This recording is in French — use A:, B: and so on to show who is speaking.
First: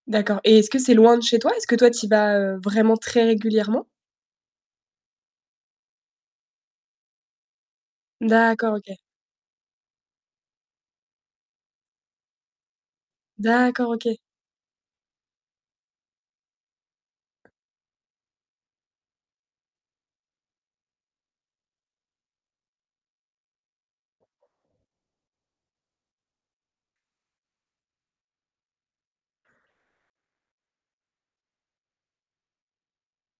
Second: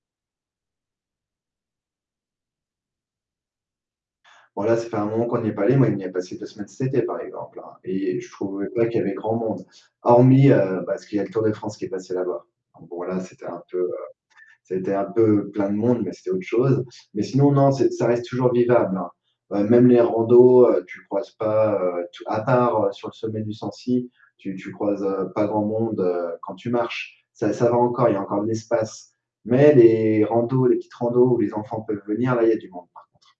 A: D'accord. Et est-ce que c'est loin de chez toi? Est-ce que toi tu y vas, heu, vraiment très régulièrement?
B: Bon, là, ça fait un moment qu'on n'y est pas allés. Moi on y a passé 2 semaines cet été, par exemple, hein. Et je trouvais
A: D'accord,
B: pas qu'il y
A: OK.
B: avait grand monde. Hormis, heu, parce qu'il y a le Tour de France qui est passé là-bas. Donc bon, là, c'était un peu,
A: D'accord,
B: heu,
A: OK.
B: c'était un peu plein de monde mais c'était autre chose. Mais sinon, non, c'est ça reste toujours vivable, hein. Bah même les randos, heu, tu croises pas, heu tou à part sur le sommet du Sancy, tu tu croises, heu, pas grand monde, heu, quand tu marches. Ça ça va encore, il y a encore de l'espace. Mais les randos les petites randos où les enfants peuvent venir, là, il y a du monde par contre.